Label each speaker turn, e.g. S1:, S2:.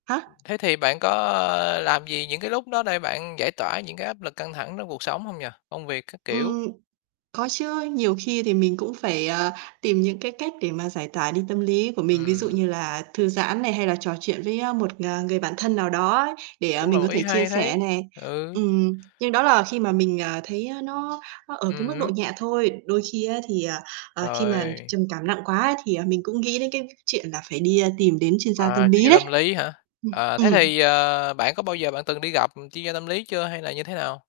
S1: Hả?
S2: Thế thì bạn có làm gì những cái lúc đó để bạn giải tỏa những cái áp lực căng thẳng trong cuộc sống hông nhỉ? Công việc các kiểu.
S1: Ừm, có chứ. Nhiều khi thì mình cũng phải, ờ, tìm những cái cách để mà giải tỏa đi tâm lý của mình, ví dụ
S2: Ừm.
S1: như là thư giãn này, hay là trò chuyện với, ơ, một, ờ, người bạn thân nào đó ấy, để
S2: Cũng là
S1: mình
S2: một
S1: có
S2: ý
S1: thể chia
S2: hay đấy,
S1: sẻ này.
S2: ừ.
S1: Ừm, nhưng đó là khi mà mình, à, thấy nó nó ở cái
S2: Ừm
S1: mức độ
S2: hứm.
S1: nhẹ thôi. Đôi khi á, thì, ờ, ờ, khi mà
S2: Rồi.
S1: trầm cảm nặng quá ấy, thì mình cũng nghĩ đến cái v chuyện là phải đi tìm đến chuyên gia tâm
S2: À, chuyên
S1: lý
S2: gia
S1: đấy.
S2: tâm lý hả? À,
S1: Ừm,
S2: thế
S1: ừm.
S2: thì, ờ, bạn có bao giờ bạn từng đi gặp chuyên gia tâm lý chưa hay là như thế nào?